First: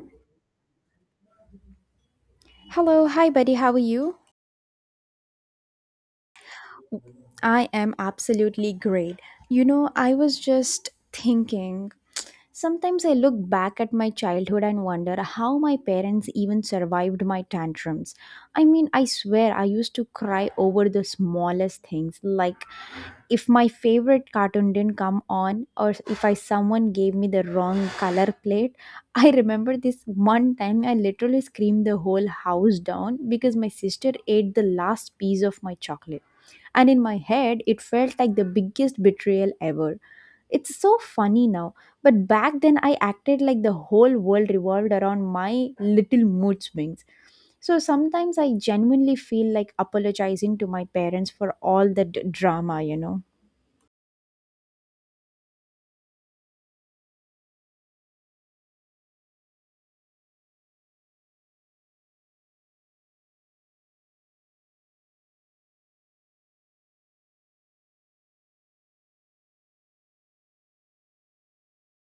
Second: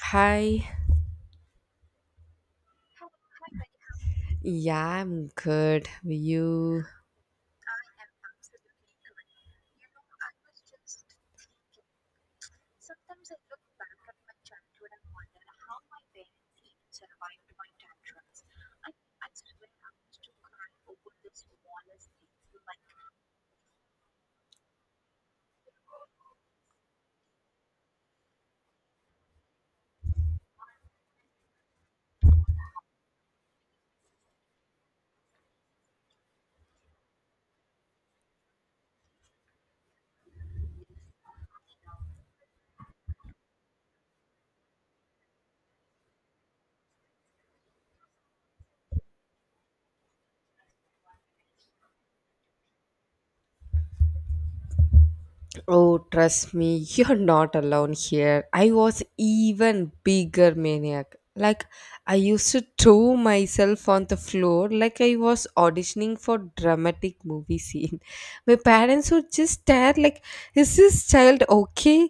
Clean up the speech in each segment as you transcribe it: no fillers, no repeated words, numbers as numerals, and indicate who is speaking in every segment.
Speaker 1: Hi.
Speaker 2: Hello, hi buddy, how are you?
Speaker 1: Yeah, I'm good. You?
Speaker 2: I am absolutely great. You know, I was just thinking, sometimes I look back at my childhood and wonder how my parents even survived my tantrums. I mean, I swear I used to cry over the smallest things, like if my favorite cartoon didn't come on or if I someone gave me the wrong color plate. I remember this one time I literally screamed the whole house down because my sister ate the last piece of my chocolate, and in my head it felt like the biggest betrayal ever. It's so funny now, but back then I acted like the whole world revolved around my little mood swings. So sometimes I genuinely feel like apologizing to my parents for all the drama, you know.
Speaker 1: Oh, trust me, you're not alone here. I was even bigger maniac. Like I used to throw myself on the floor like I was auditioning for dramatic movie scene. My parents would just stare like, "Is this child okay?"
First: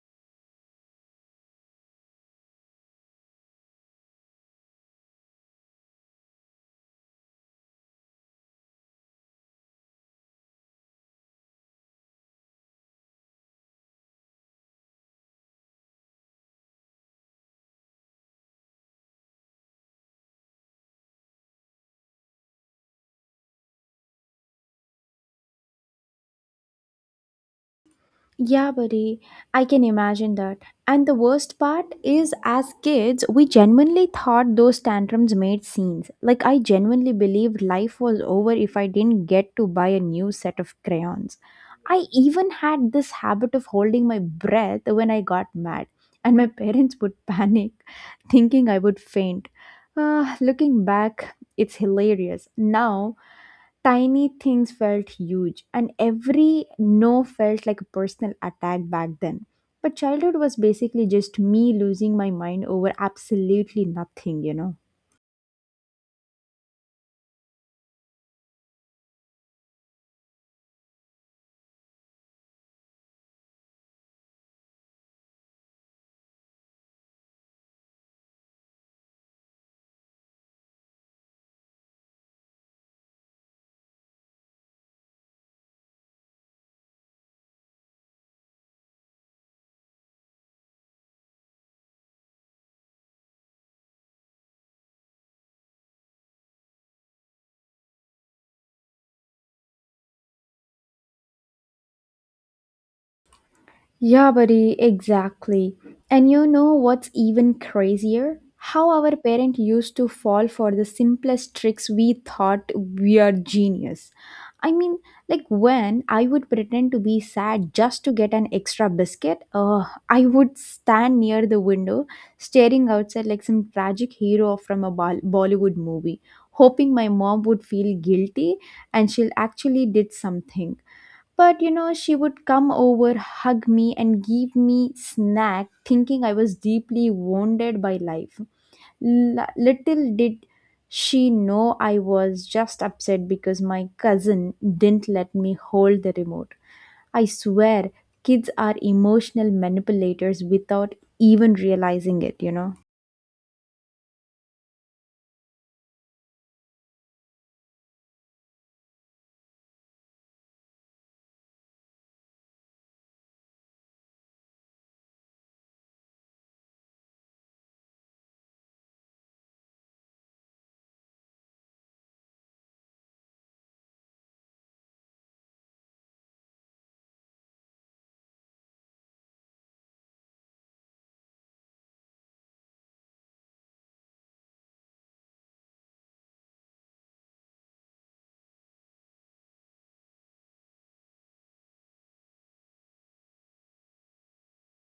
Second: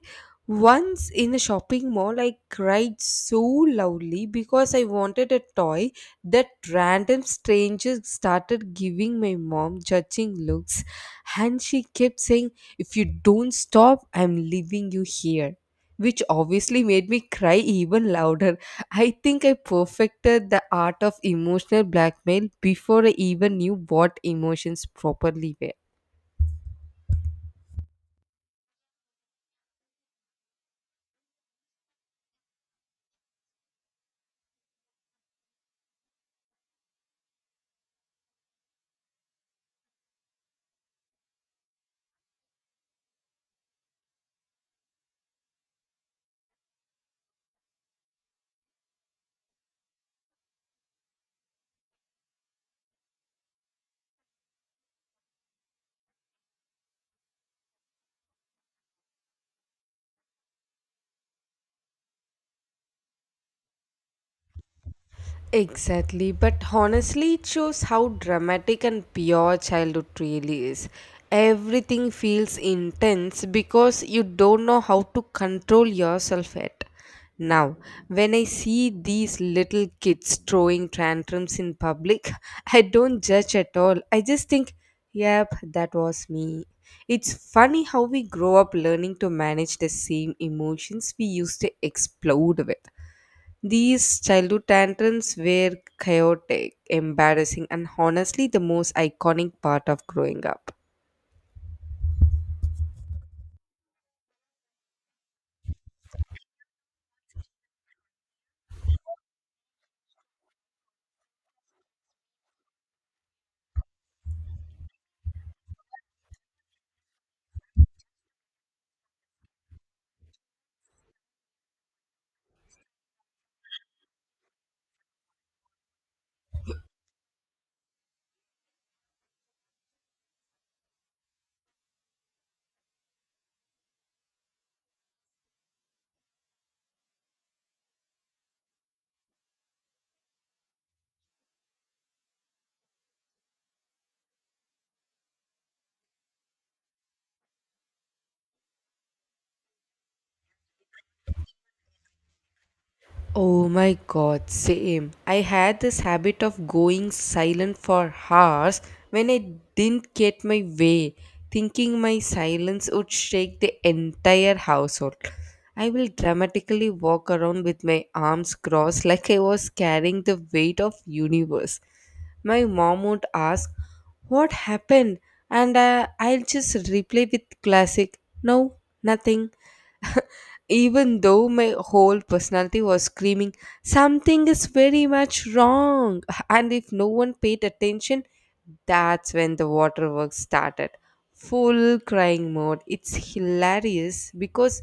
Speaker 1: Once in a shopping mall, I cried so loudly because I wanted a toy that random strangers started giving my mom judging looks, and she kept saying if you don't stop, I'm leaving you here. Which obviously made me cry even louder. I think I perfected the art of emotional blackmail before I even knew what emotions properly were.
Speaker 2: Yeah, buddy, I can imagine that. And the worst part is, as kids, we genuinely thought those tantrums made scenes. Like, I genuinely believed life was over if I didn't get to buy a new set of crayons. I even had this habit of holding my breath when I got mad, and my parents would panic, thinking I would faint. Ah, looking back, it's hilarious now. Tiny things felt huge, and every no felt like a personal attack back then. But childhood was basically just me losing my mind over absolutely nothing, you know.
Speaker 1: Exactly, but honestly, it shows how dramatic and pure childhood really is. Everything feels intense because you don't know how to control yourself yet. Now, when I see these little kids throwing tantrums in public, I don't judge at all. I just think, yep, that was me. It's funny how we grow up learning to manage the same emotions we used to explode with. These childhood tantrums were chaotic, embarrassing, and honestly the most iconic part of growing up.
Speaker 2: Yeah, buddy, exactly. And you know what's even crazier? How our parents used to fall for the simplest tricks we thought we are genius. I mean, like when I would pretend to be sad just to get an extra biscuit, I would stand near the window staring outside like some tragic hero from a Bollywood movie, hoping my mom would feel guilty and she'll actually did something. But you know, she would come over, hug me, and give me snack, thinking I was deeply wounded by life. Little did she know I was just upset because my cousin didn't let me hold the remote. I swear, kids are emotional manipulators without even realizing it, you know.
Speaker 1: Oh my god, same. I had this habit of going silent for hours when I didn't get my way, thinking my silence would shake the entire household. I will dramatically walk around with my arms crossed like I was carrying the weight of universe. My mom would ask, "What happened?" and I'll just reply with classic, "No, nothing," even though my whole personality was screaming, something is very much wrong. And if no one paid attention, that's when the waterworks started. Full crying mode. It's hilarious because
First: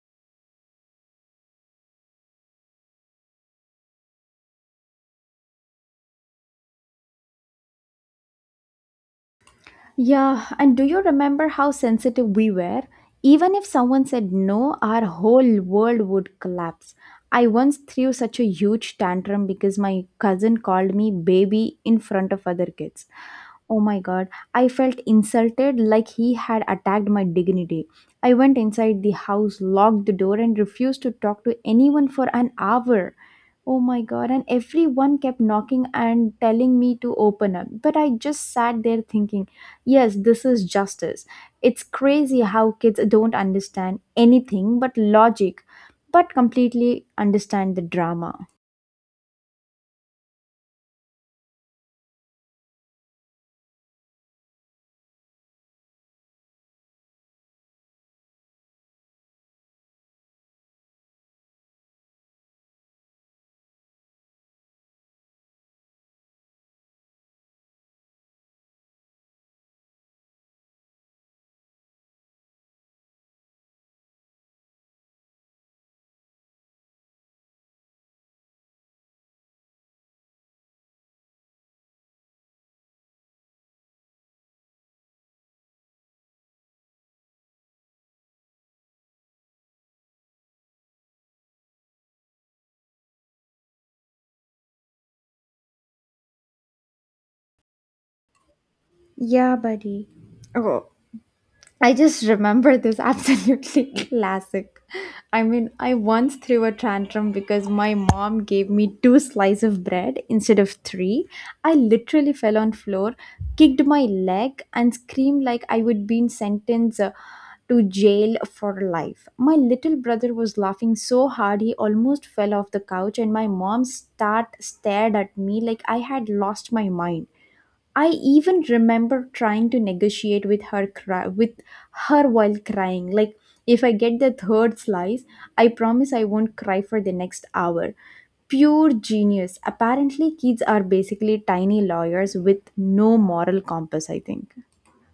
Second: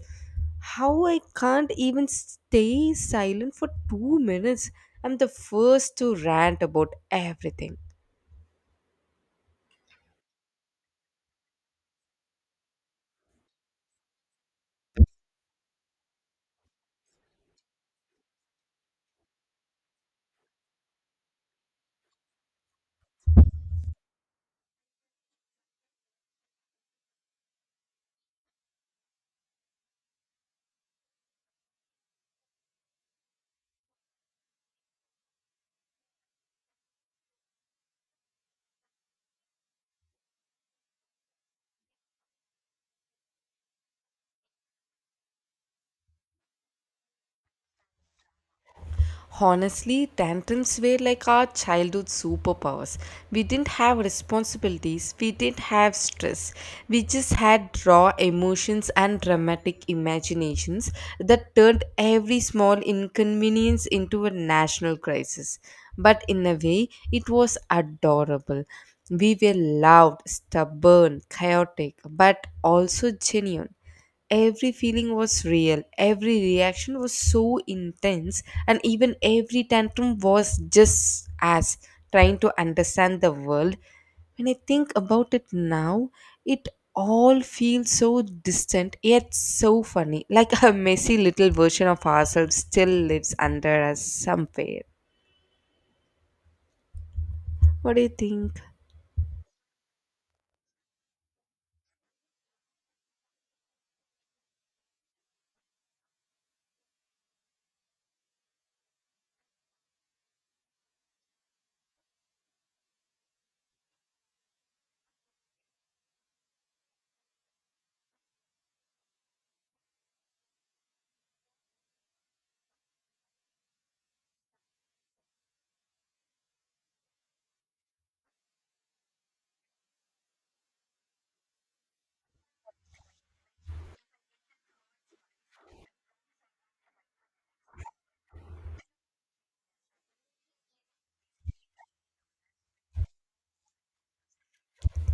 Speaker 1: how I can't even stay silent for 2 minutes. I'm the first to rant about everything.
Speaker 2: Yeah, and do you remember how sensitive we were? Even if someone said no, our whole world would collapse. I once threw such a huge tantrum because my cousin called me baby in front of other kids. Oh my god, I felt insulted like he had attacked my dignity. I went inside the house, locked the door, and refused to talk to anyone for an hour. Oh my god, and everyone kept knocking and telling me to open up. But I just sat there thinking, yes, this is justice. It's crazy how kids don't understand anything but logic, but completely understand the drama.
Speaker 1: Honestly, tantrums were like our childhood superpowers. We didn't have responsibilities, we didn't have stress. We just had raw emotions and dramatic imaginations that turned every small inconvenience into a national crisis. But in a way, it was adorable. We were loud, stubborn, chaotic, but also genuine. Every feeling was real, every reaction was so intense, and even every tantrum was just as trying to understand the world. When I think about it now, it all feels so distant yet so funny. Like a messy little version of ourselves still lives under us somewhere. What do you think?
Speaker 2: Yeah, buddy. I just remember this absolutely classic. I mean, I once threw a tantrum because my mom gave me two slices of bread instead of three. I literally fell on floor, kicked my leg and screamed like I would be sentenced to jail for life. My little brother was laughing so hard he almost fell off the couch, and my mom start stared at me like I had lost my mind. I even remember trying to negotiate with her while crying. Like, if I get the third slice, I promise I won't cry for the next hour. Pure genius. Apparently kids are basically tiny lawyers with no moral compass, I think.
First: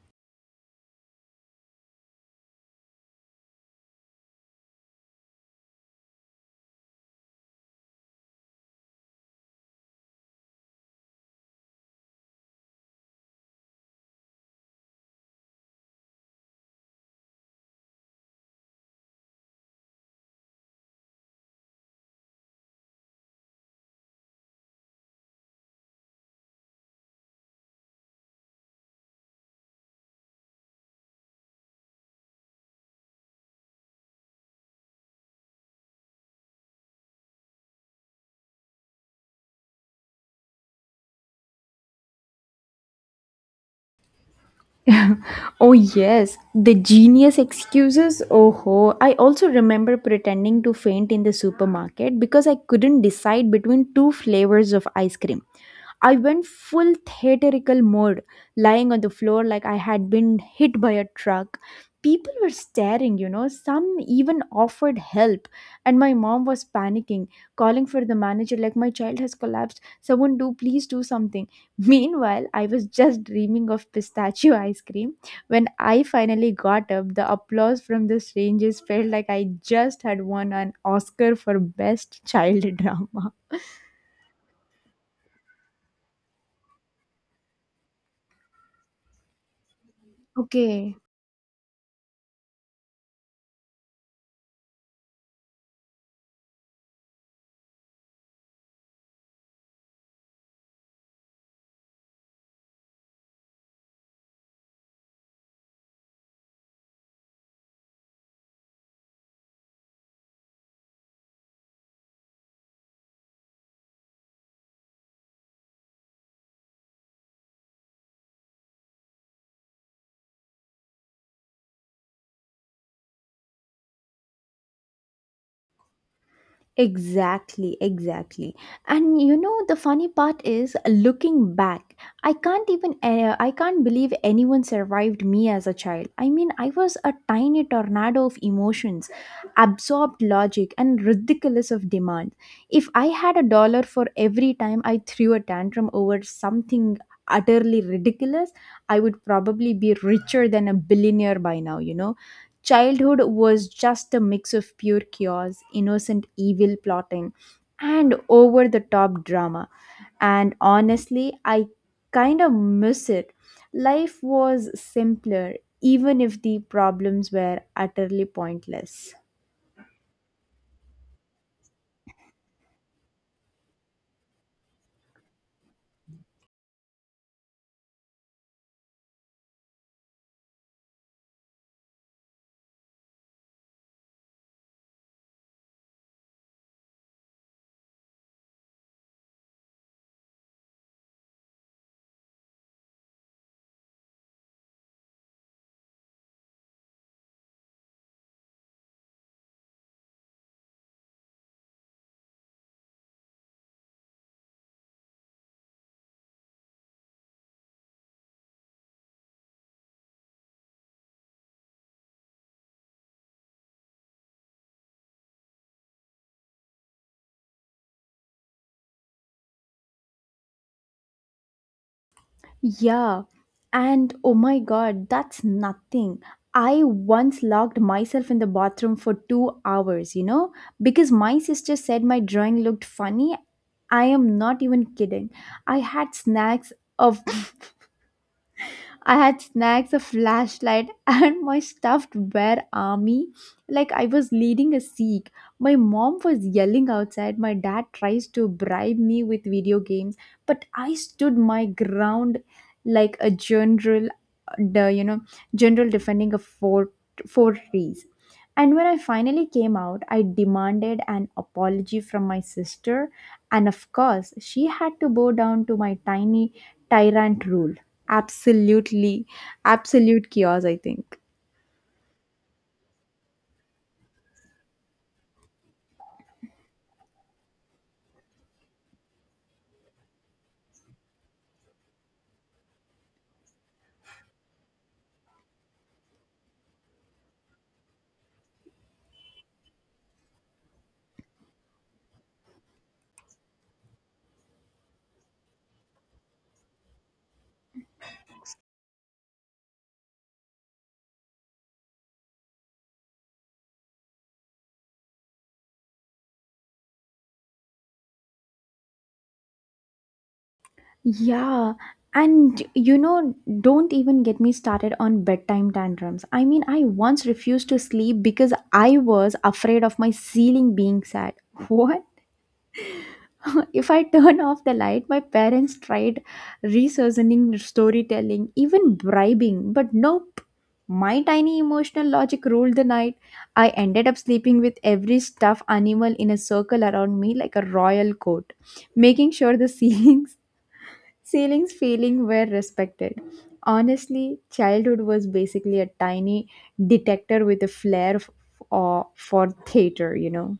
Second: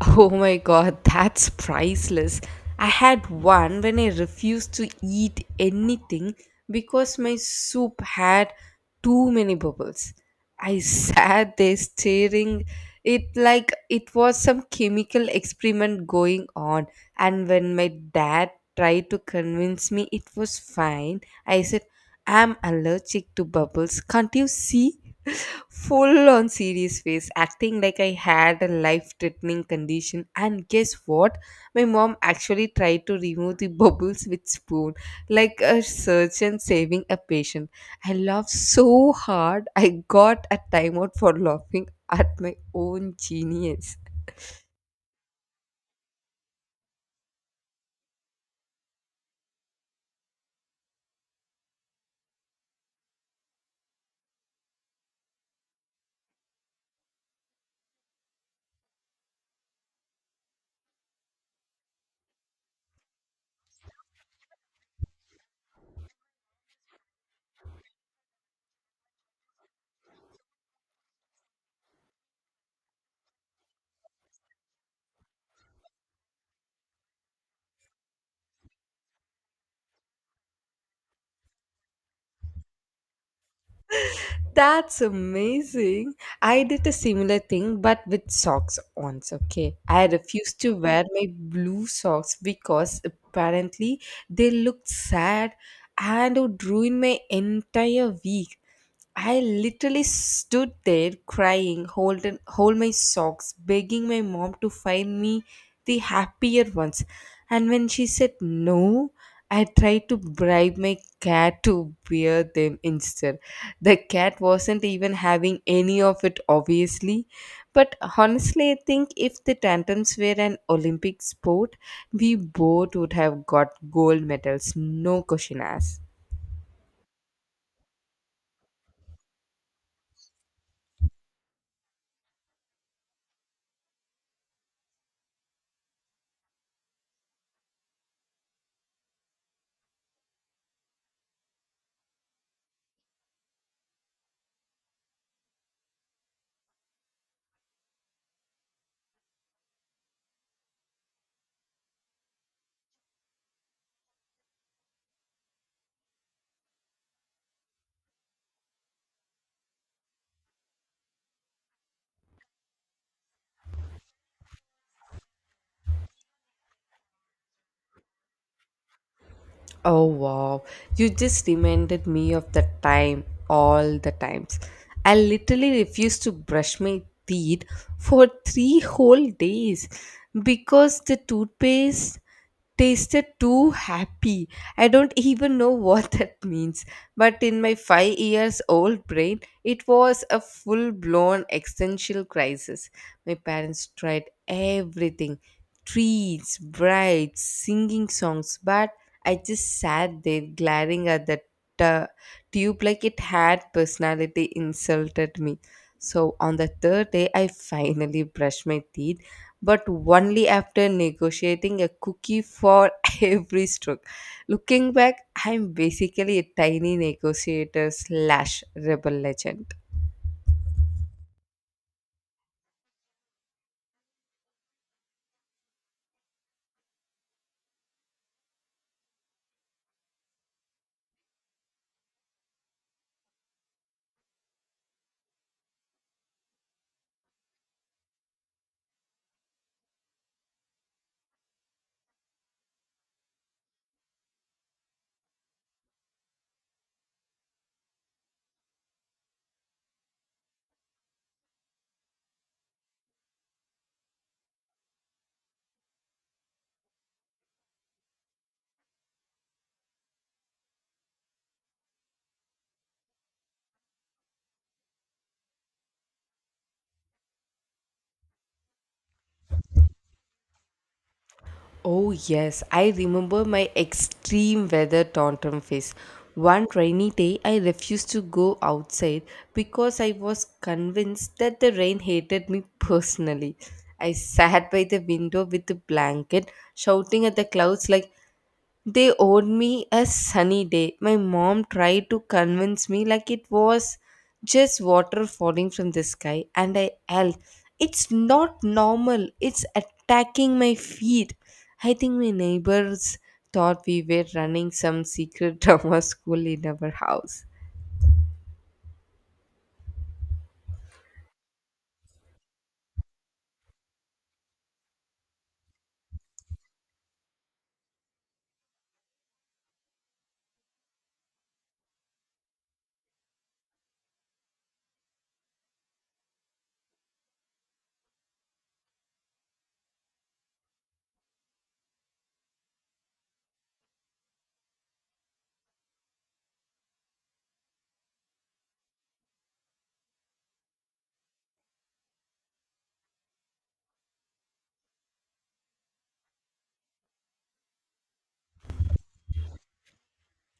Speaker 1: Oh my god, that's priceless. I had one when I refused to eat anything because my soup had too many bubbles. I sat there staring it like it was some chemical experiment going on, and when my dad tried to convince me it was fine, I said I'm allergic to bubbles. Can't you see? Full on serious face, acting like I had a life threatening condition. And guess what? My mom actually tried to remove the bubbles with spoon, like a surgeon saving a patient. I laughed so hard, I got a timeout for laughing at my own genius.
Speaker 2: Oh yes, the genius excuses. Oh ho. I also remember pretending to faint in the supermarket because I couldn't decide between two flavors of ice cream. I went full theatrical mode, lying on the floor like I had been hit by a truck. People were staring, you know, some even offered help. And my mom was panicking, calling for the manager, like, "My child has collapsed. Someone do, please do something." Meanwhile, I was just dreaming of pistachio ice cream. When I finally got up, the applause from the strangers felt like I just had won an Oscar for Best Child Drama.
Speaker 1: That's amazing. I did a similar thing, but with socks once, okay? I refused to
Speaker 2: Okay,
Speaker 1: wear my blue socks because apparently they looked sad and would ruin my entire week. I literally stood there crying, holding hold my socks, begging my mom to find me the happier ones. And when she said no, I tried to bribe my cat to wear them instead. The cat wasn't even having any of it, obviously. But honestly, I think if the tantrums were an Olympic sport, we both would have got gold medals, no question asked.
Speaker 2: exactly, exactly. And you know the funny part is looking back, I can't believe anyone survived me as a child. I mean, I was a tiny tornado of emotions, absorbed logic and ridiculous of demand. If I had a dollar for every time I threw a tantrum over something utterly ridiculous, I would probably be richer than a billionaire by now, you know. Childhood was just a mix of pure chaos, innocent evil plotting, and over the top drama. And honestly, I kind of miss it. Life was simpler, even if the problems were utterly pointless.
Speaker 1: Oh wow, you just reminded me of the time, all the times. I literally refused to brush my teeth for 3 whole days because the toothpaste tasted too happy. I don't even know what that means. But in my 5 years old brain, it was a full blown existential crisis. My parents tried everything, treats, brides, singing songs, but I just sat there glaring at that uh, tube like it had personality insulted me. So on the third day, I finally brushed my teeth, but only after negotiating a cookie for every stroke. Looking back, I'm basically a tiny negotiator slash rebel legend.
Speaker 2: Yeah, and oh my god, that's nothing. I once locked myself in the bathroom for 2 hours, you know, because my sister said my drawing looked funny. I am not even kidding. I had snacks of I had snacks, a flashlight, and my stuffed bear army like I was leading a siege. My mom was yelling outside. My dad tries to bribe me with video games, but I stood my ground like a general, the you know, general defending a fortress. And when I finally came out, I demanded an apology from my sister, and of course, she had to bow down to my tiny tyrant rule. Absolutely, absolute chaos, I think.
Speaker 1: Oh, yes, I remember my extreme weather tantrum phase. One rainy day, I refused to go outside because I was convinced that the rain hated me personally. I sat by the window with a blanket, shouting at the clouds like, they owed me a sunny day. My mom tried to convince me like it was just water falling from the sky, and I yelled, it's not normal, it's attacking my feet. I think my neighbors thought we were running some secret drama school in our house.
Speaker 2: Yeah, and you know, don't even get me started on bedtime tantrums. I mean, I once refused to sleep because I was afraid of my ceiling being sad. What? If I turn off the light, my parents tried reasoning, storytelling, even bribing, but nope. My tiny emotional logic ruled the night. I ended up sleeping with every stuffed animal in a circle around me like a royal court, making sure the ceilings ceilings feeling were respected. Honestly, childhood was basically a tiny detector with a flair uh, for theater, you know.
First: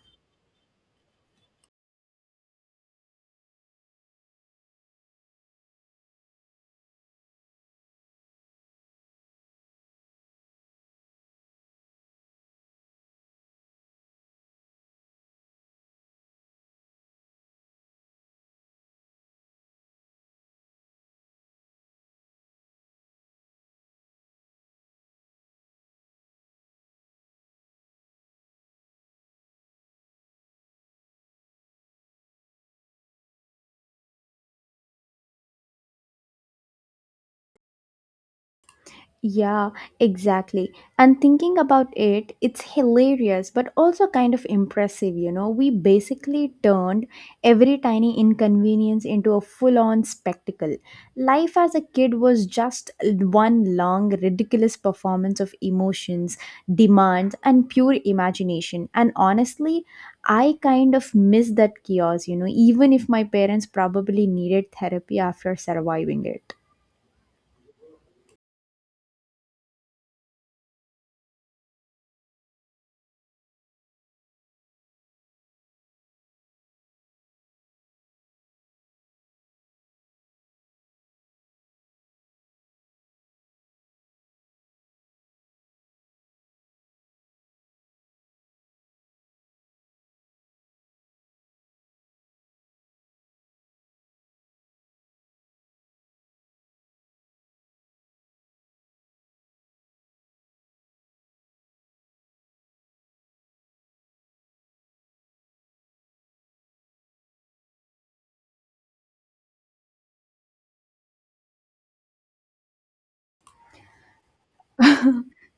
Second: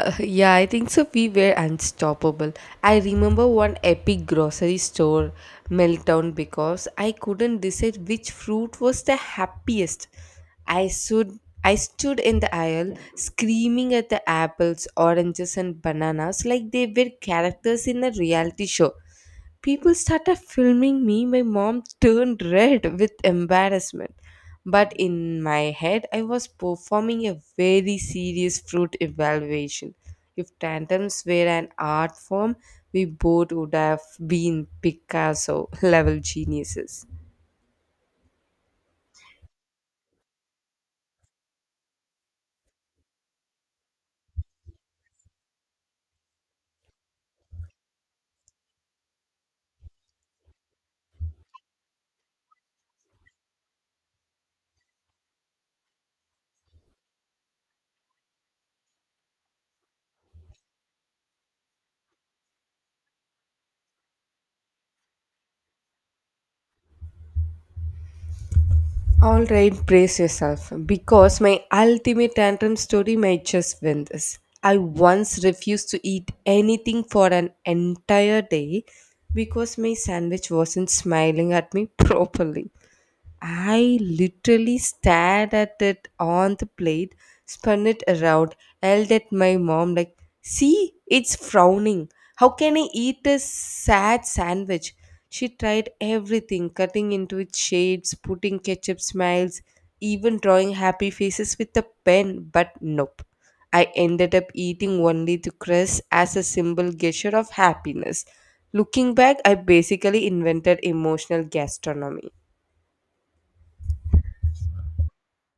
Speaker 1: Yeah, I think so. We were unstoppable. I remember one epic grocery store meltdown because I couldn't decide which fruit was the happiest. I stood, I stood in the aisle screaming at the apples, oranges, and bananas like they were characters in a reality show. People started filming me. My mom turned red with embarrassment. But in my head, I was performing a very serious fruit evaluation. If tantrums were an art form, we both would have been Picasso level geniuses.
Speaker 2: Yeah, exactly. And thinking about it, it's hilarious but also kind of impressive, you know. We basically turned every tiny inconvenience into a full on spectacle. Life as a kid was just one long, ridiculous performance of emotions, demands, and pure imagination. And honestly, I kind of miss that chaos, you know, even if my parents probably needed therapy after surviving it.
Speaker 1: All right, brace yourself because my ultimate tantrum story might just win this. I once refused to eat anything for an entire day because my sandwich wasn't smiling at me properly. I literally stared at it on the plate, spun it around, yelled at my mom, like, see, it's frowning. How can I eat a sad sandwich? She tried everything, cutting into its shades, putting ketchup smiles, even drawing happy faces with a pen, but nope. I ended up eating only the crust as a symbol gesture of happiness. Looking back, I basically invented emotional gastronomy.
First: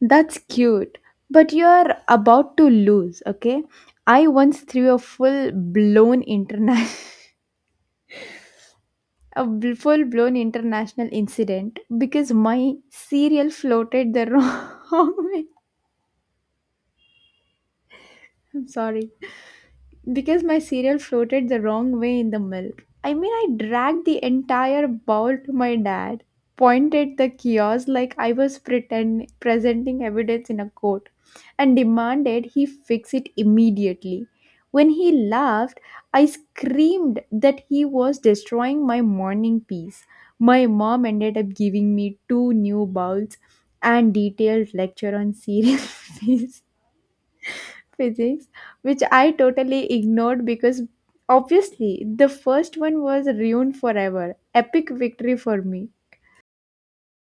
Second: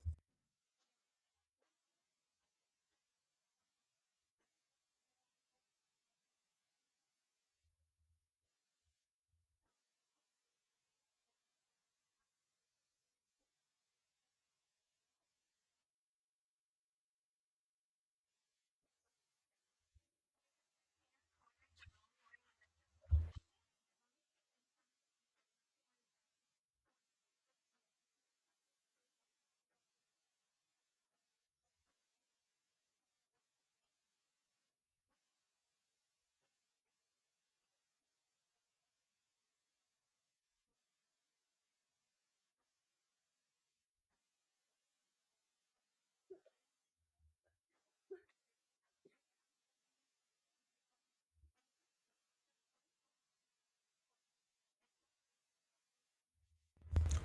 Speaker 2: That's cute, but you're about to lose, okay? I once threw a full blown international a bl- full blown international incident because my cereal floated the wrong way. I'm sorry. Because my cereal floated the wrong way in the milk. I mean, I dragged the entire bowl to my dad, pointed at the kiosk like I was presenting evidence in a court, and demanded he fix it immediately. When he laughed, I screamed that he was destroying my morning peace. My mom ended up giving me two new bowls and detailed lecture on cereal fees physics, which I totally ignored because obviously the first one was ruined forever. Epic victory for me.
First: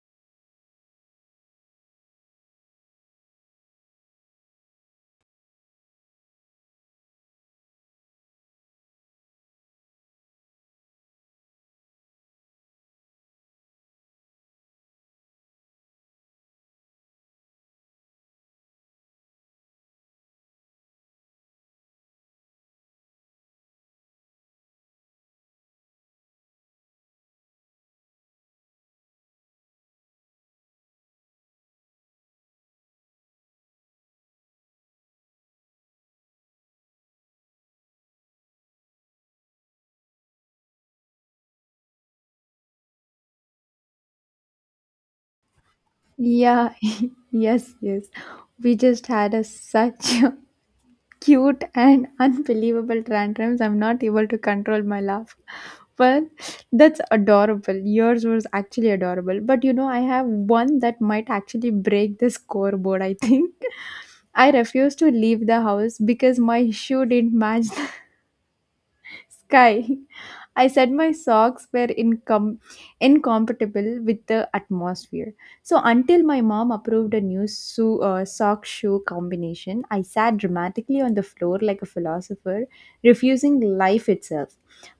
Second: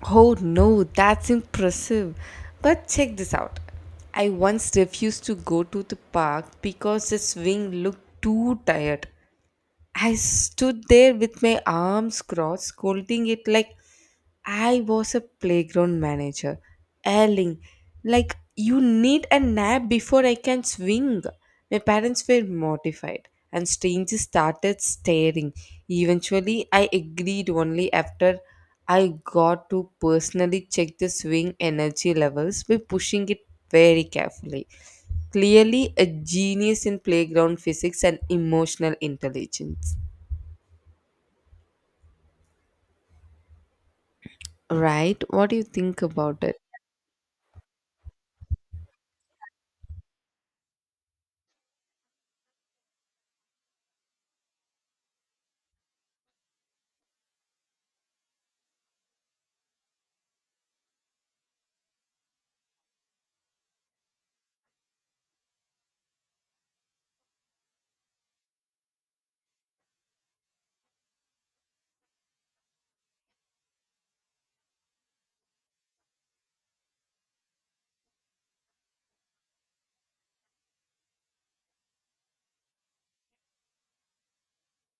Speaker 1: Oh no, that's impressive. But check this out. I once refused to go to the park because the swing looked too tired. I stood there with my arms crossed, holding it like I was a playground manager, yelling, like, you need a nap before I can swing. My parents were mortified, and strangers started staring. Eventually, I agreed only after I got to personally check the swing energy levels by pushing it very carefully. Clearly, a genius in playground physics and emotional intelligence. Right? What do you think about it?
Speaker 2: Yeah, yes, yes. We just had a such a cute and unbelievable tantrums. I'm not able to control my laugh. Well, that's adorable. Yours was actually adorable. But you know, I have one that might actually break the scoreboard, I think. I refused to leave the house because my shoe didn't match sky, I said my socks were incompatible with the atmosphere. So until my mom approved a new sock shoe combination, I sat dramatically on the floor like a philosopher, refusing life itself.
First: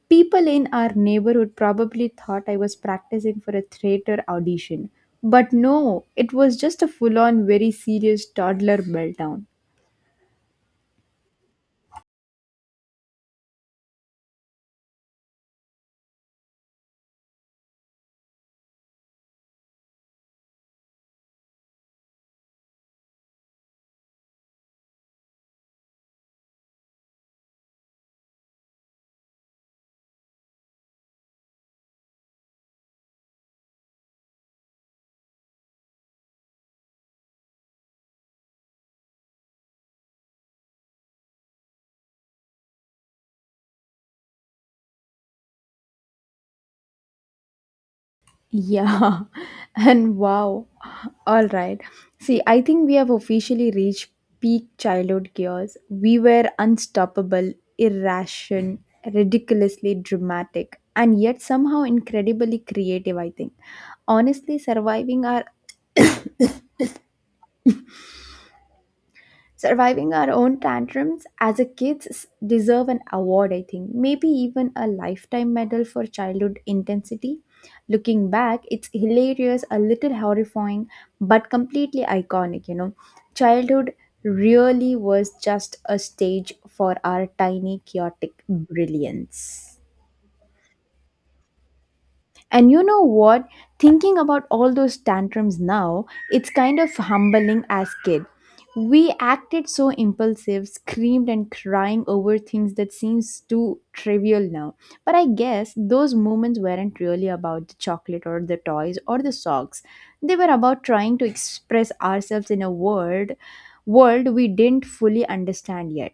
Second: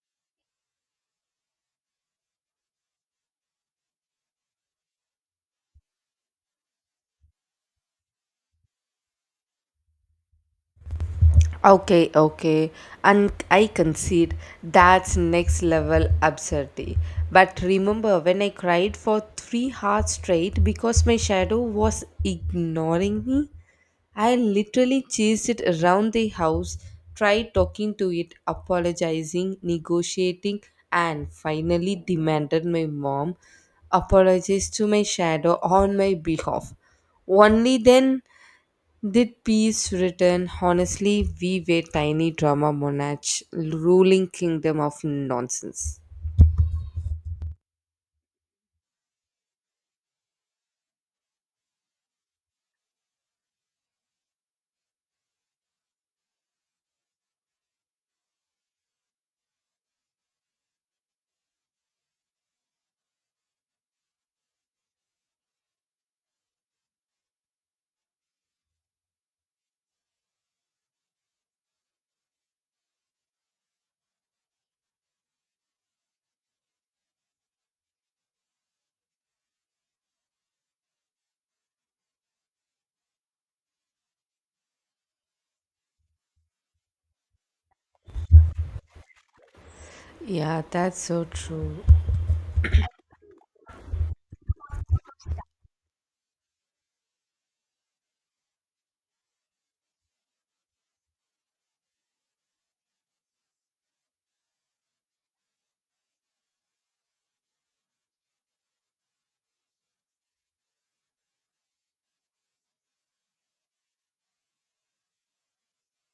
Speaker 2: People in our neighborhood probably thought I was practicing for a theater audition. But no, it was just a full on, very serious toddler meltdown.
Speaker 1: Okay, okay. And I concede that's next level absurdity. But remember when I cried for 3 hours straight because my shadow was ignoring me? I literally chased it around the house, tried talking to it, apologizing, negotiating, and finally demanded my mom apologize to my shadow on my behalf. Only then did peace return. Honestly, we were tiny drama monarch, ruling kingdom of nonsense.
Speaker 2: Yeah, and wow. All right. See, I think we have officially reached peak childhood gears. We were unstoppable, irrational, ridiculously dramatic, and yet somehow incredibly creative, I think. Honestly, surviving our own tantrums as a kids deserve an award, I think. Maybe even a lifetime medal for childhood intensity. Looking back, it's hilarious, a little horrifying, but completely iconic, you know. Childhood really was just a stage for our tiny chaotic brilliance.
Speaker 1: Yeah, that's so true.
Speaker 2: And you know what? Thinking about all those tantrums now, it's kind of humbling as kid. We acted so impulsive, screamed and crying over things that seems too trivial now. But I guess those moments weren't really about the chocolate or the toys or the socks. They were about trying to express ourselves in a world we didn't fully understand yet,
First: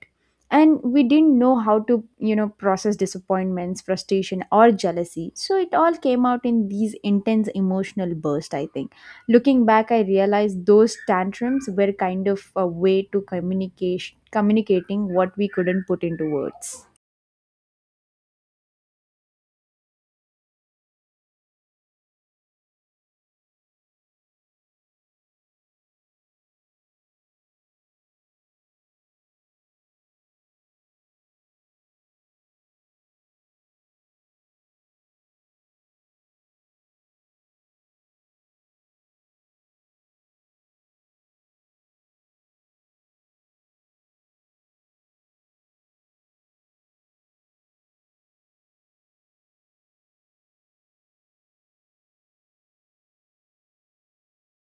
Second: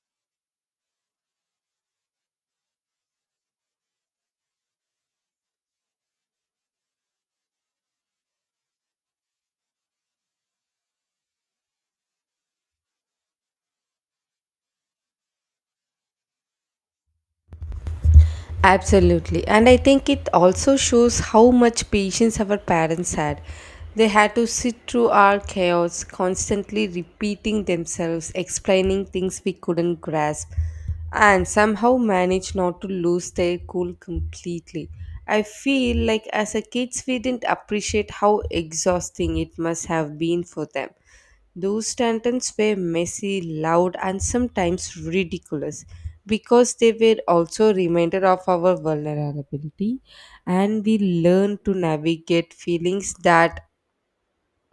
Speaker 2: and we didn't know how to, you know, process disappointments, frustration or jealousy, so it all came out in these intense emotional bursts, I think. Looking back, I realized those tantrums were kind of a way to communicate communicating what we couldn't put into words.
Speaker 1: Absolutely. And I think it also shows how much patience our parents had. They had to sit through our chaos, constantly repeating themselves, explaining things we couldn't grasp, and somehow manage not to lose their cool completely. I feel like as a kids we didn't appreciate how exhausting it must have been for them. Those tantrums were messy, loud, and sometimes ridiculous because they were also a reminder of our vulnerability and we learned to navigate feelings that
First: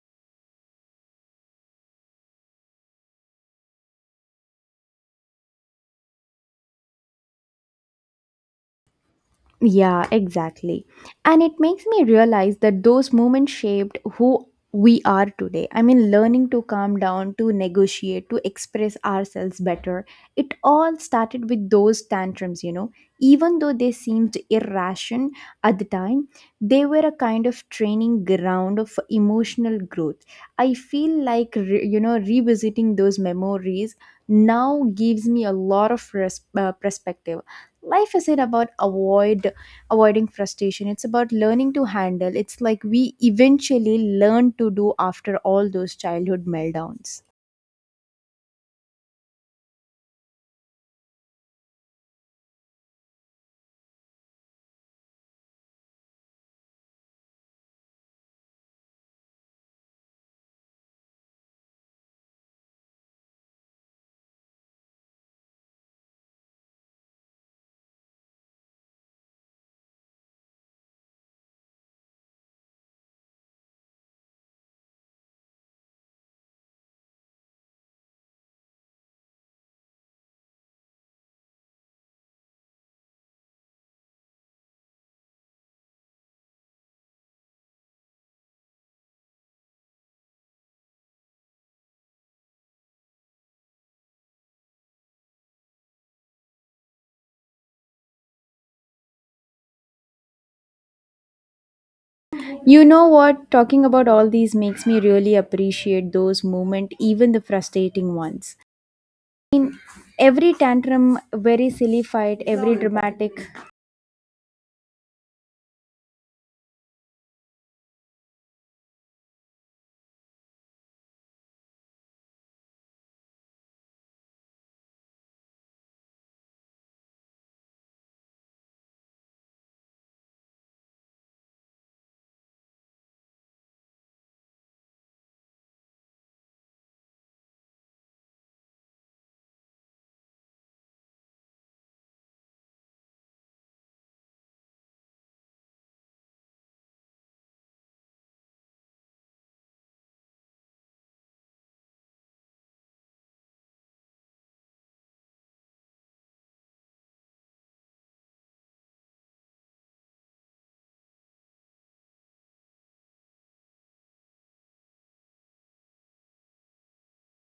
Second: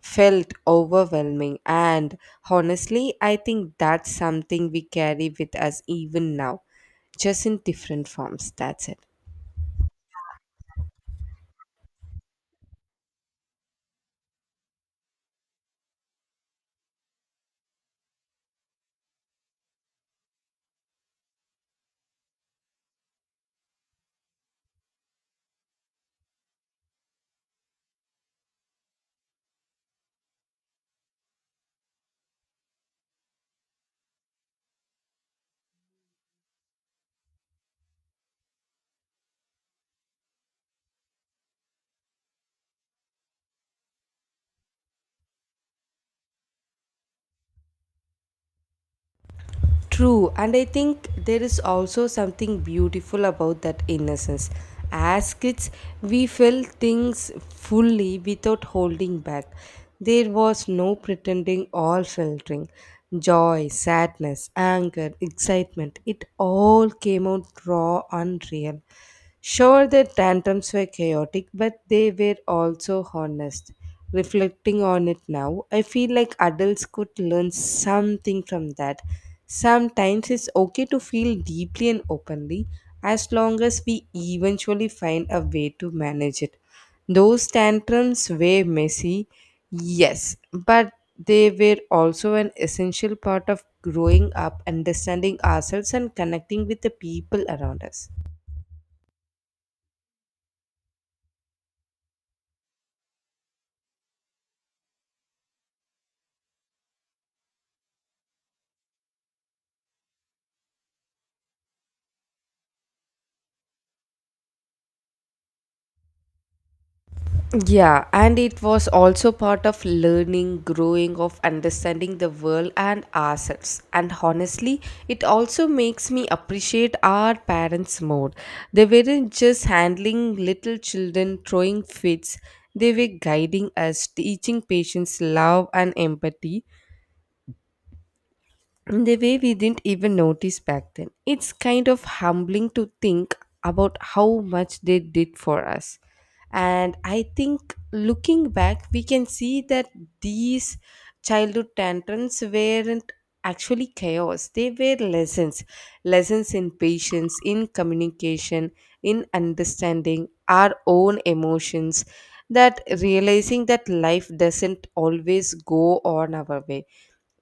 Speaker 1: felt overwhelming. And honestly, I think that's something we carry with us even now, just in different forms. That's it.
Speaker 2: Yeah, exactly. And it makes me realize that those moments shaped who we are today. I mean, learning to calm down, to negotiate, to express ourselves better. It all started with those tantrums, you know. Even though they seemed irrational at the time, they were a kind of training ground of emotional growth. I feel like, revisiting those memories now gives me a lot of perspective. Life isn't about avoiding frustration. It's about learning to handle it's like we eventually learn to do after all those childhood meltdowns.
Speaker 1: True, and I think there is also something beautiful about that innocence. As kids, we felt things fully without holding back. There was no pretending or filtering. Joy, sadness, anger, excitement, it all came out raw and real. Sure, the tantrums were chaotic, but they were also honest. Reflecting on it now, I feel like adults could learn something from that. Sometimes it's okay to feel deeply and openly as long as we eventually find a way to manage it. Those tantrums were messy, yes, but they were also an essential part of growing up, understanding ourselves, and connecting with the people around us.
Speaker 2: You know what, talking about all these makes me really appreciate those moments, even the frustrating ones, every tantrum, very silly fight, every dramatic.
Speaker 1: Yeah, and it was also part of learning, growing, of understanding the world and ourselves. And honestly, it also makes me appreciate our parents more. They weren't just handling little children throwing fits, they were guiding us, teaching patience, love, and empathy in the way we didn't even notice back then. It's kind of humbling to think about how much they did for us. And I think looking back, we can see that these childhood tantrums weren't actually chaos. They were lessons. Lessons in patience, in communication, in understanding our own emotions, that realizing that life doesn't always go on our way,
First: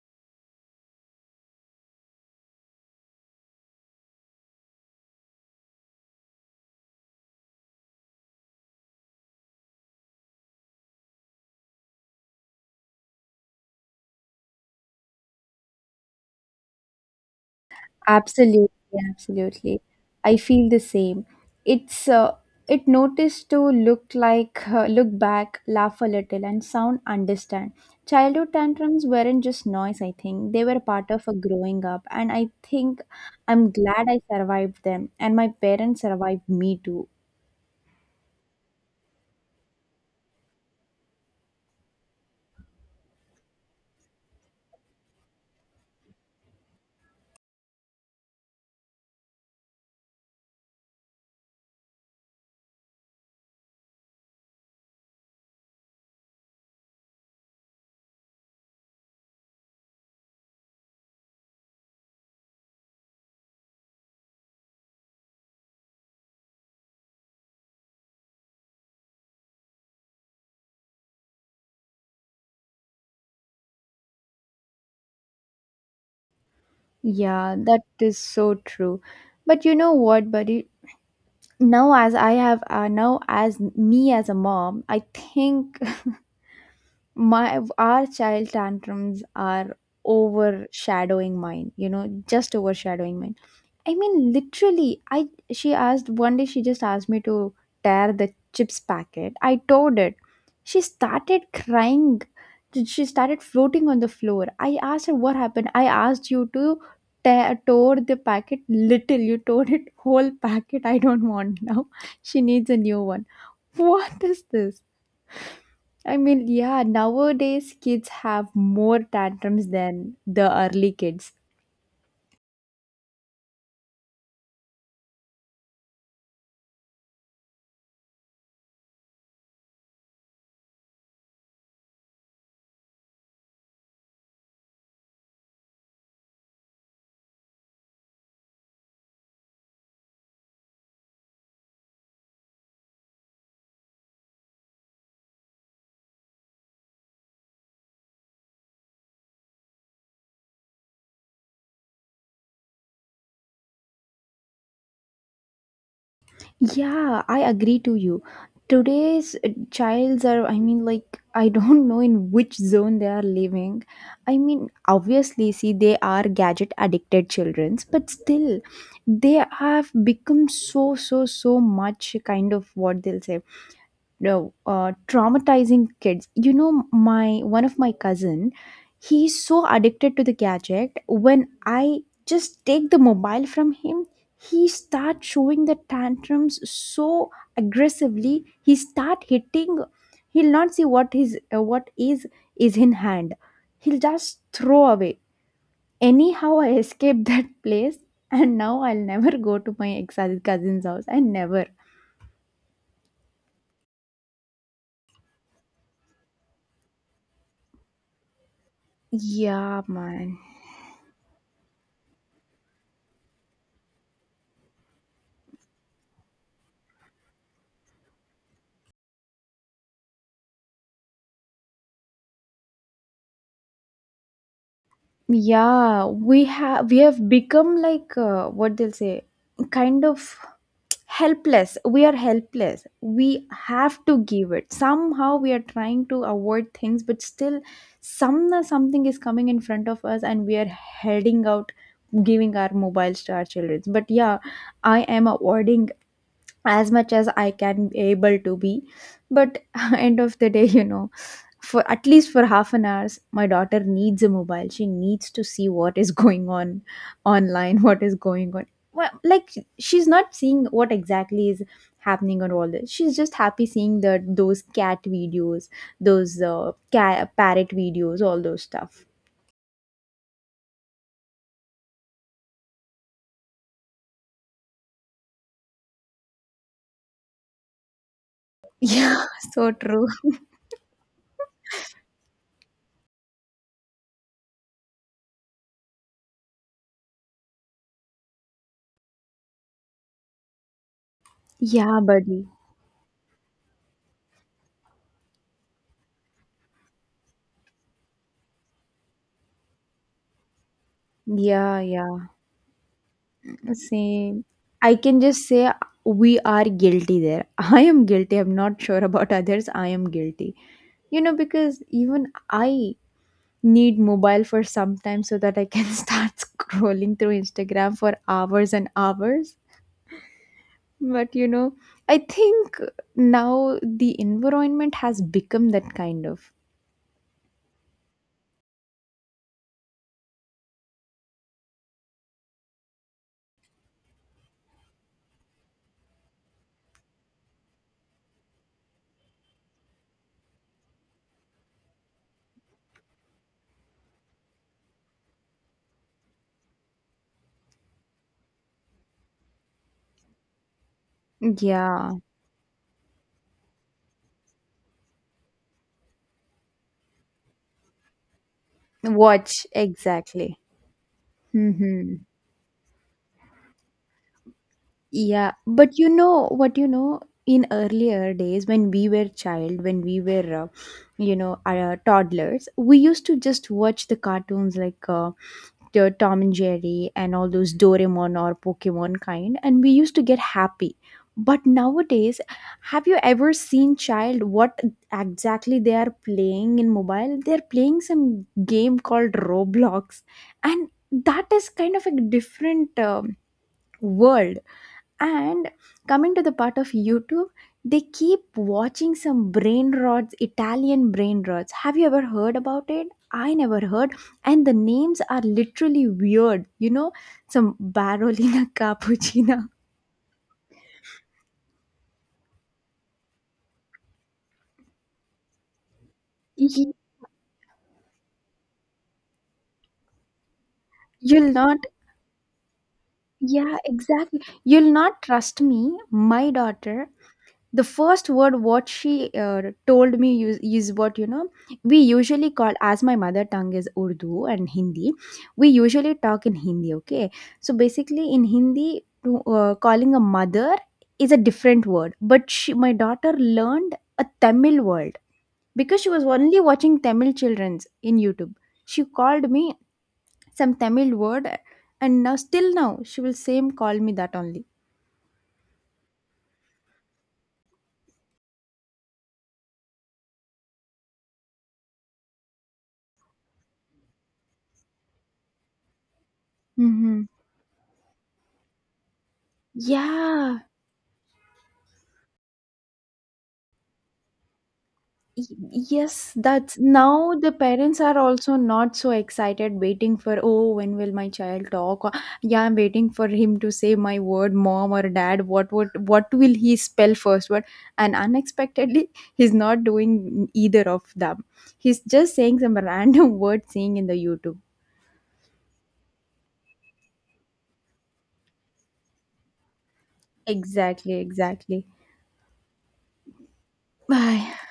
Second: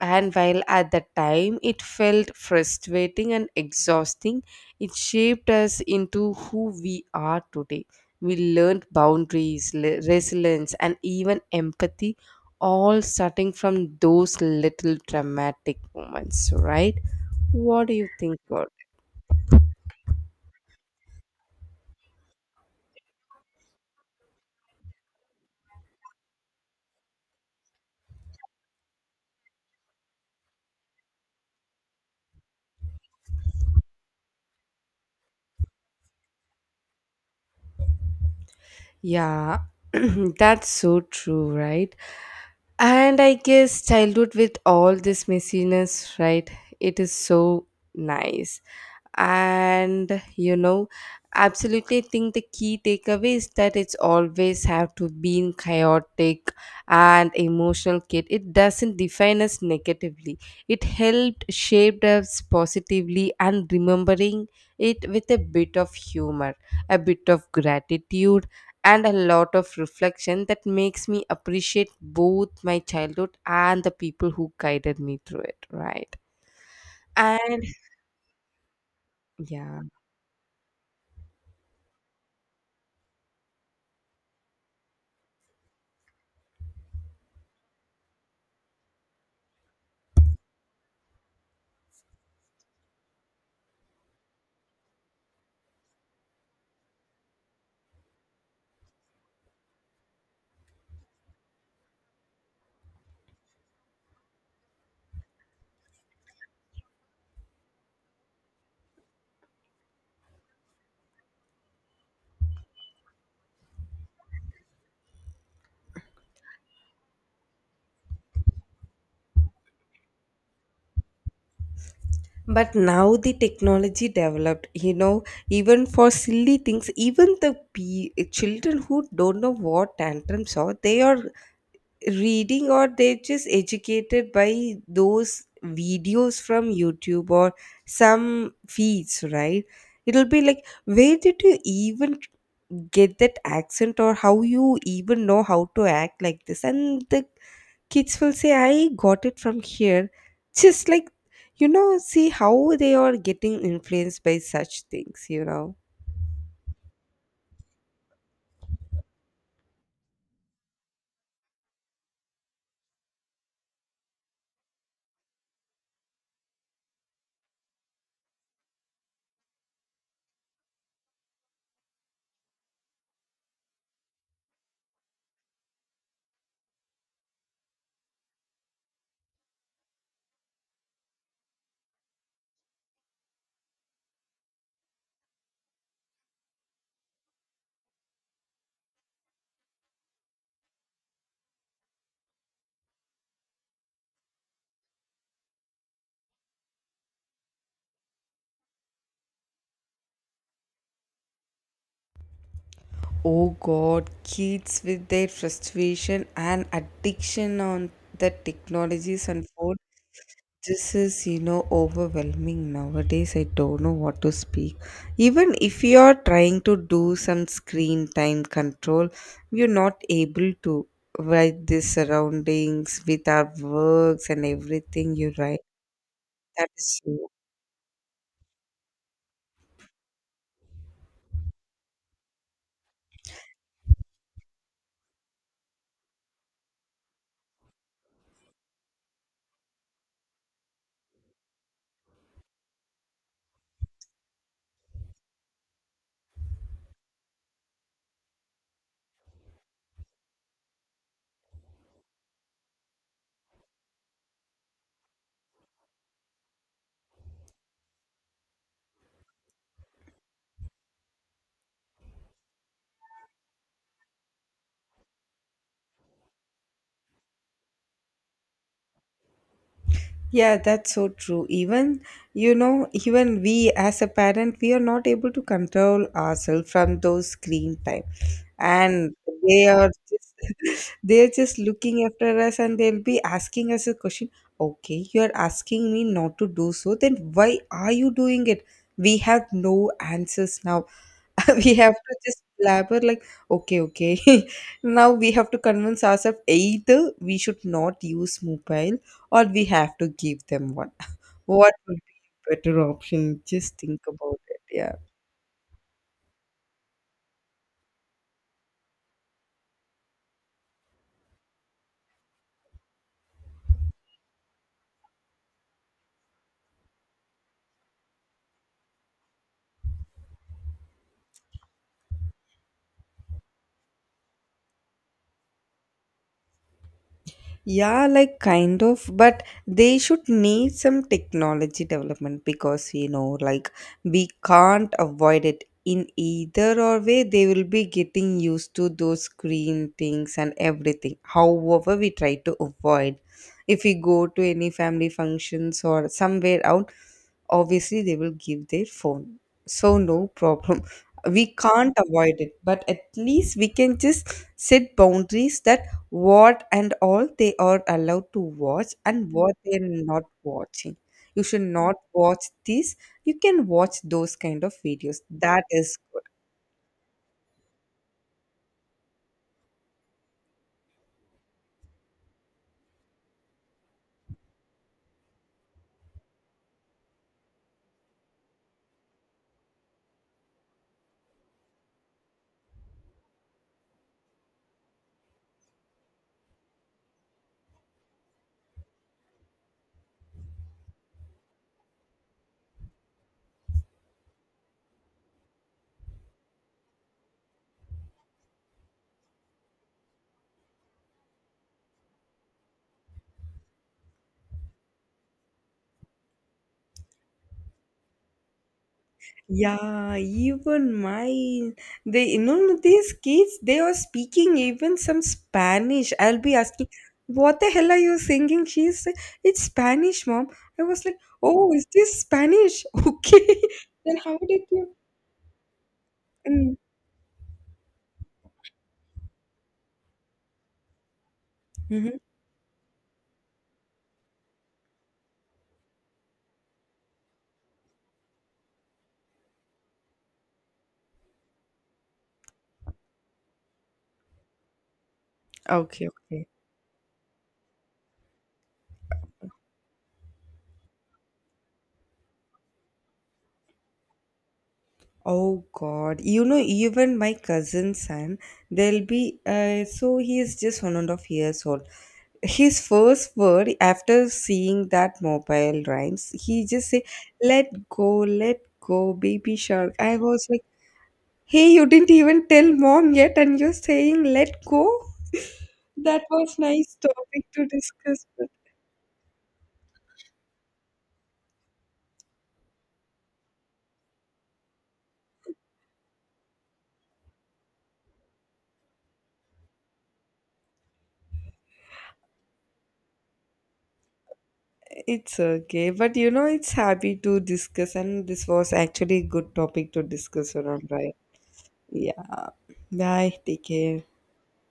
Speaker 1: and while at the time it felt frustrating and exhausting, it shaped us into who we are today. We learned boundaries, resilience, and even empathy, all starting from those little dramatic moments, right? What do you think
Speaker 2: Absolutely,
Speaker 1: about
Speaker 2: absolutely. I feel the same. It's uh, it noticed to look like, look back, laugh a little, and sound understand. Childhood tantrums weren't just noise. I think they were part of a growing up, and I think I'm glad I survived them, and my parents survived me too.
Speaker 1: Yeah, that's so true, right? And I guess childhood with all this messiness, right? It is so nice. And you know, absolutely think the key takeaway is that it's always have to be in chaotic and emotional kid. It doesn't define us negatively. It helped shaped us positively and remembering it with a bit of humor, a bit of gratitude and a lot of reflection that makes me appreciate both my childhood and the people who guided me through it, right?
Speaker 2: Yeah,
Speaker 1: And
Speaker 2: that is so true. But you
Speaker 1: yeah.
Speaker 2: know what, buddy? Now as me as a mom, I think my our child tantrums are overshadowing mine, you know, just overshadowing mine. I mean, literally, I she asked one day, she just asked me to tear the chips packet. I tore it. She started crying. She started floating on the floor. I asked her what happened. I asked you to tear tore the packet little, you tore it whole packet, I don't want now. She needs a new one. What is this? I mean, yeah, nowadays kids have more tantrums than the early kids.
Speaker 1: But now the technology developed, even for silly things, even the children who don't know what tantrums are, they are reading or they're just educated by those videos from YouTube or some feeds, right? It'll be like, where did you even get that accent or how you even know how to act like this, and the kids will say, I got it from here. Just like, you know, see how they are getting influenced by such things.
Speaker 2: Yeah, I agree to you. Today's Childs are, I mean, like, I don't know in which zone they are living. I mean, obviously, see, they are gadget addicted childrens, but still, they have become so, so, so much kind of what they'll say. No Traumatizing kids, you know. My one of my cousin, he's so addicted to the gadget. When I just take the mobile from him, he start showing the tantrums so aggressively. He start hitting. He'll not see what is in hand. He'll just throw away. Anyhow, I escaped that place. And now I'll never go to my ex cousin's house, I never.
Speaker 1: Oh God, kids with their frustration and addiction on the technologies unfold.
Speaker 2: Yeah, man.
Speaker 1: This is, you know, overwhelming nowadays. I don't know what to speak. Even if you are trying to do some screen time control, you're not able to with the surroundings, with our works and everything. You're right.
Speaker 2: Yeah, we
Speaker 1: That is
Speaker 2: have, we
Speaker 1: true.
Speaker 2: have become like, what they'll say, kind of helpless. We are helpless. We have to give it somehow. We are trying to avoid things, but still some something is coming in front of us and we are heading out giving our mobiles to our children. But yeah, I am avoiding as much as I can be able to be. But end of the day, you know, for at least for half an hour, my daughter needs a mobile. She needs to see what is going on online, what is going on. Well, like she's not seeing what exactly is happening on all this. She's just happy seeing that those cat videos, those cat parrot videos, all those stuff.
Speaker 1: Yeah, that's so true. Even, you know, even we as a parent, we are not able to control ourselves from those screen time. And
Speaker 2: Yeah,
Speaker 1: they
Speaker 2: so
Speaker 1: are
Speaker 2: true.
Speaker 1: just they're just looking after us, and they'll be asking us a question. Okay, you're asking me not to do so, then why are you doing it? We have no answers now. We have
Speaker 2: Yeah,
Speaker 1: to just
Speaker 2: buddy.
Speaker 1: blabber like, okay, okay. Now we have to convince ourselves either we should not use mobile or we have to give them one. What
Speaker 2: Yeah,
Speaker 1: would
Speaker 2: yeah.
Speaker 1: be a better option? Just think about
Speaker 2: Same.
Speaker 1: it. Yeah.
Speaker 2: I can just say we are guilty there. I am guilty. I'm not sure about others. I am guilty. You know, because even I need mobile for some time so that I can start scrolling through Instagram for hours and hours. But you know, I think now the environment has become that kind of.
Speaker 1: Yeah, like kind of, but they should need some technology development, because you know, like, we can't avoid it in either or way. They will be getting used to those screen things and everything. However, we try to avoid, if we go to any family functions or somewhere out, obviously they will give their phone, so no problem. We can't
Speaker 2: Yeah.
Speaker 1: avoid it, but at least we can just set boundaries that what and all they are allowed to watch and what
Speaker 2: Watch,
Speaker 1: they are not
Speaker 2: exactly.
Speaker 1: watching. You should not
Speaker 2: Hmm.
Speaker 1: watch this. You can watch those kind of videos,
Speaker 2: Yeah,
Speaker 1: that is
Speaker 2: but you
Speaker 1: good.
Speaker 2: know what, you know, in earlier days when we were child, when we were, toddlers, we used to just watch the cartoons like the Tom and Jerry and all those Doraemon or Pokemon kind, and we used to get happy. But nowadays, have you ever seen child what exactly they are playing in mobile? They're playing some game called Roblox, and that is kind of a different world. And coming to the part of YouTube, they keep watching some brain rods, Italian brain rods. Have you ever heard about it? I never heard. And the names are literally weird. You know, some Barolina Cappuccina.
Speaker 1: Yeah, even my, they, you know, these kids, they are speaking even some Spanish. I'll be asking,
Speaker 2: Y-
Speaker 1: what the hell are you singing? She's say, it's Spanish, mom. I was like,
Speaker 2: You'll
Speaker 1: oh,
Speaker 2: not,
Speaker 1: is this Spanish? Okay,
Speaker 2: yeah,
Speaker 1: then how
Speaker 2: exactly.
Speaker 1: did
Speaker 2: You'll
Speaker 1: you?
Speaker 2: not trust me. My
Speaker 1: mm,
Speaker 2: daughter, the first word what she told me is what, you know, we
Speaker 1: Mm-hmm.
Speaker 2: usually call as, my mother tongue is Urdu and Hindi. We usually talk in Hindi, okay? So basically in Hindi, calling a mother is a different word. But she, my daughter learned a Tamil word because
Speaker 1: Okay,
Speaker 2: she was
Speaker 1: okay.
Speaker 2: only watching Tamil children's in YouTube. She called me some Tamil word, and now still now she will same call me that only.
Speaker 1: Oh God, you know, even my cousin's son, they'll be so he is just 1.5 years old. His first word after seeing that mobile rhymes, he just say,
Speaker 2: Hmm.
Speaker 1: Let go, baby shark." I was
Speaker 2: Yeah.
Speaker 1: like, "Hey, you didn't even tell mom yet, and you're saying let go."
Speaker 2: Y- yes.
Speaker 1: That was
Speaker 2: That's
Speaker 1: nice
Speaker 2: now
Speaker 1: topic
Speaker 2: the
Speaker 1: to
Speaker 2: parents are
Speaker 1: discuss. But
Speaker 2: also not so excited waiting for, oh, when will my child talk, or yeah, I'm waiting for him to say my word mom or dad. What will he spell first word? And unexpectedly he's not doing either of them. He's just saying some random word seeing in the YouTube.
Speaker 1: it's okay, but you know, it's happy to discuss, and this was actually a good topic to discuss around,
Speaker 2: Exactly,
Speaker 1: right?
Speaker 2: exactly.
Speaker 1: Yeah. Bye. Take care.
Speaker 2: Bye.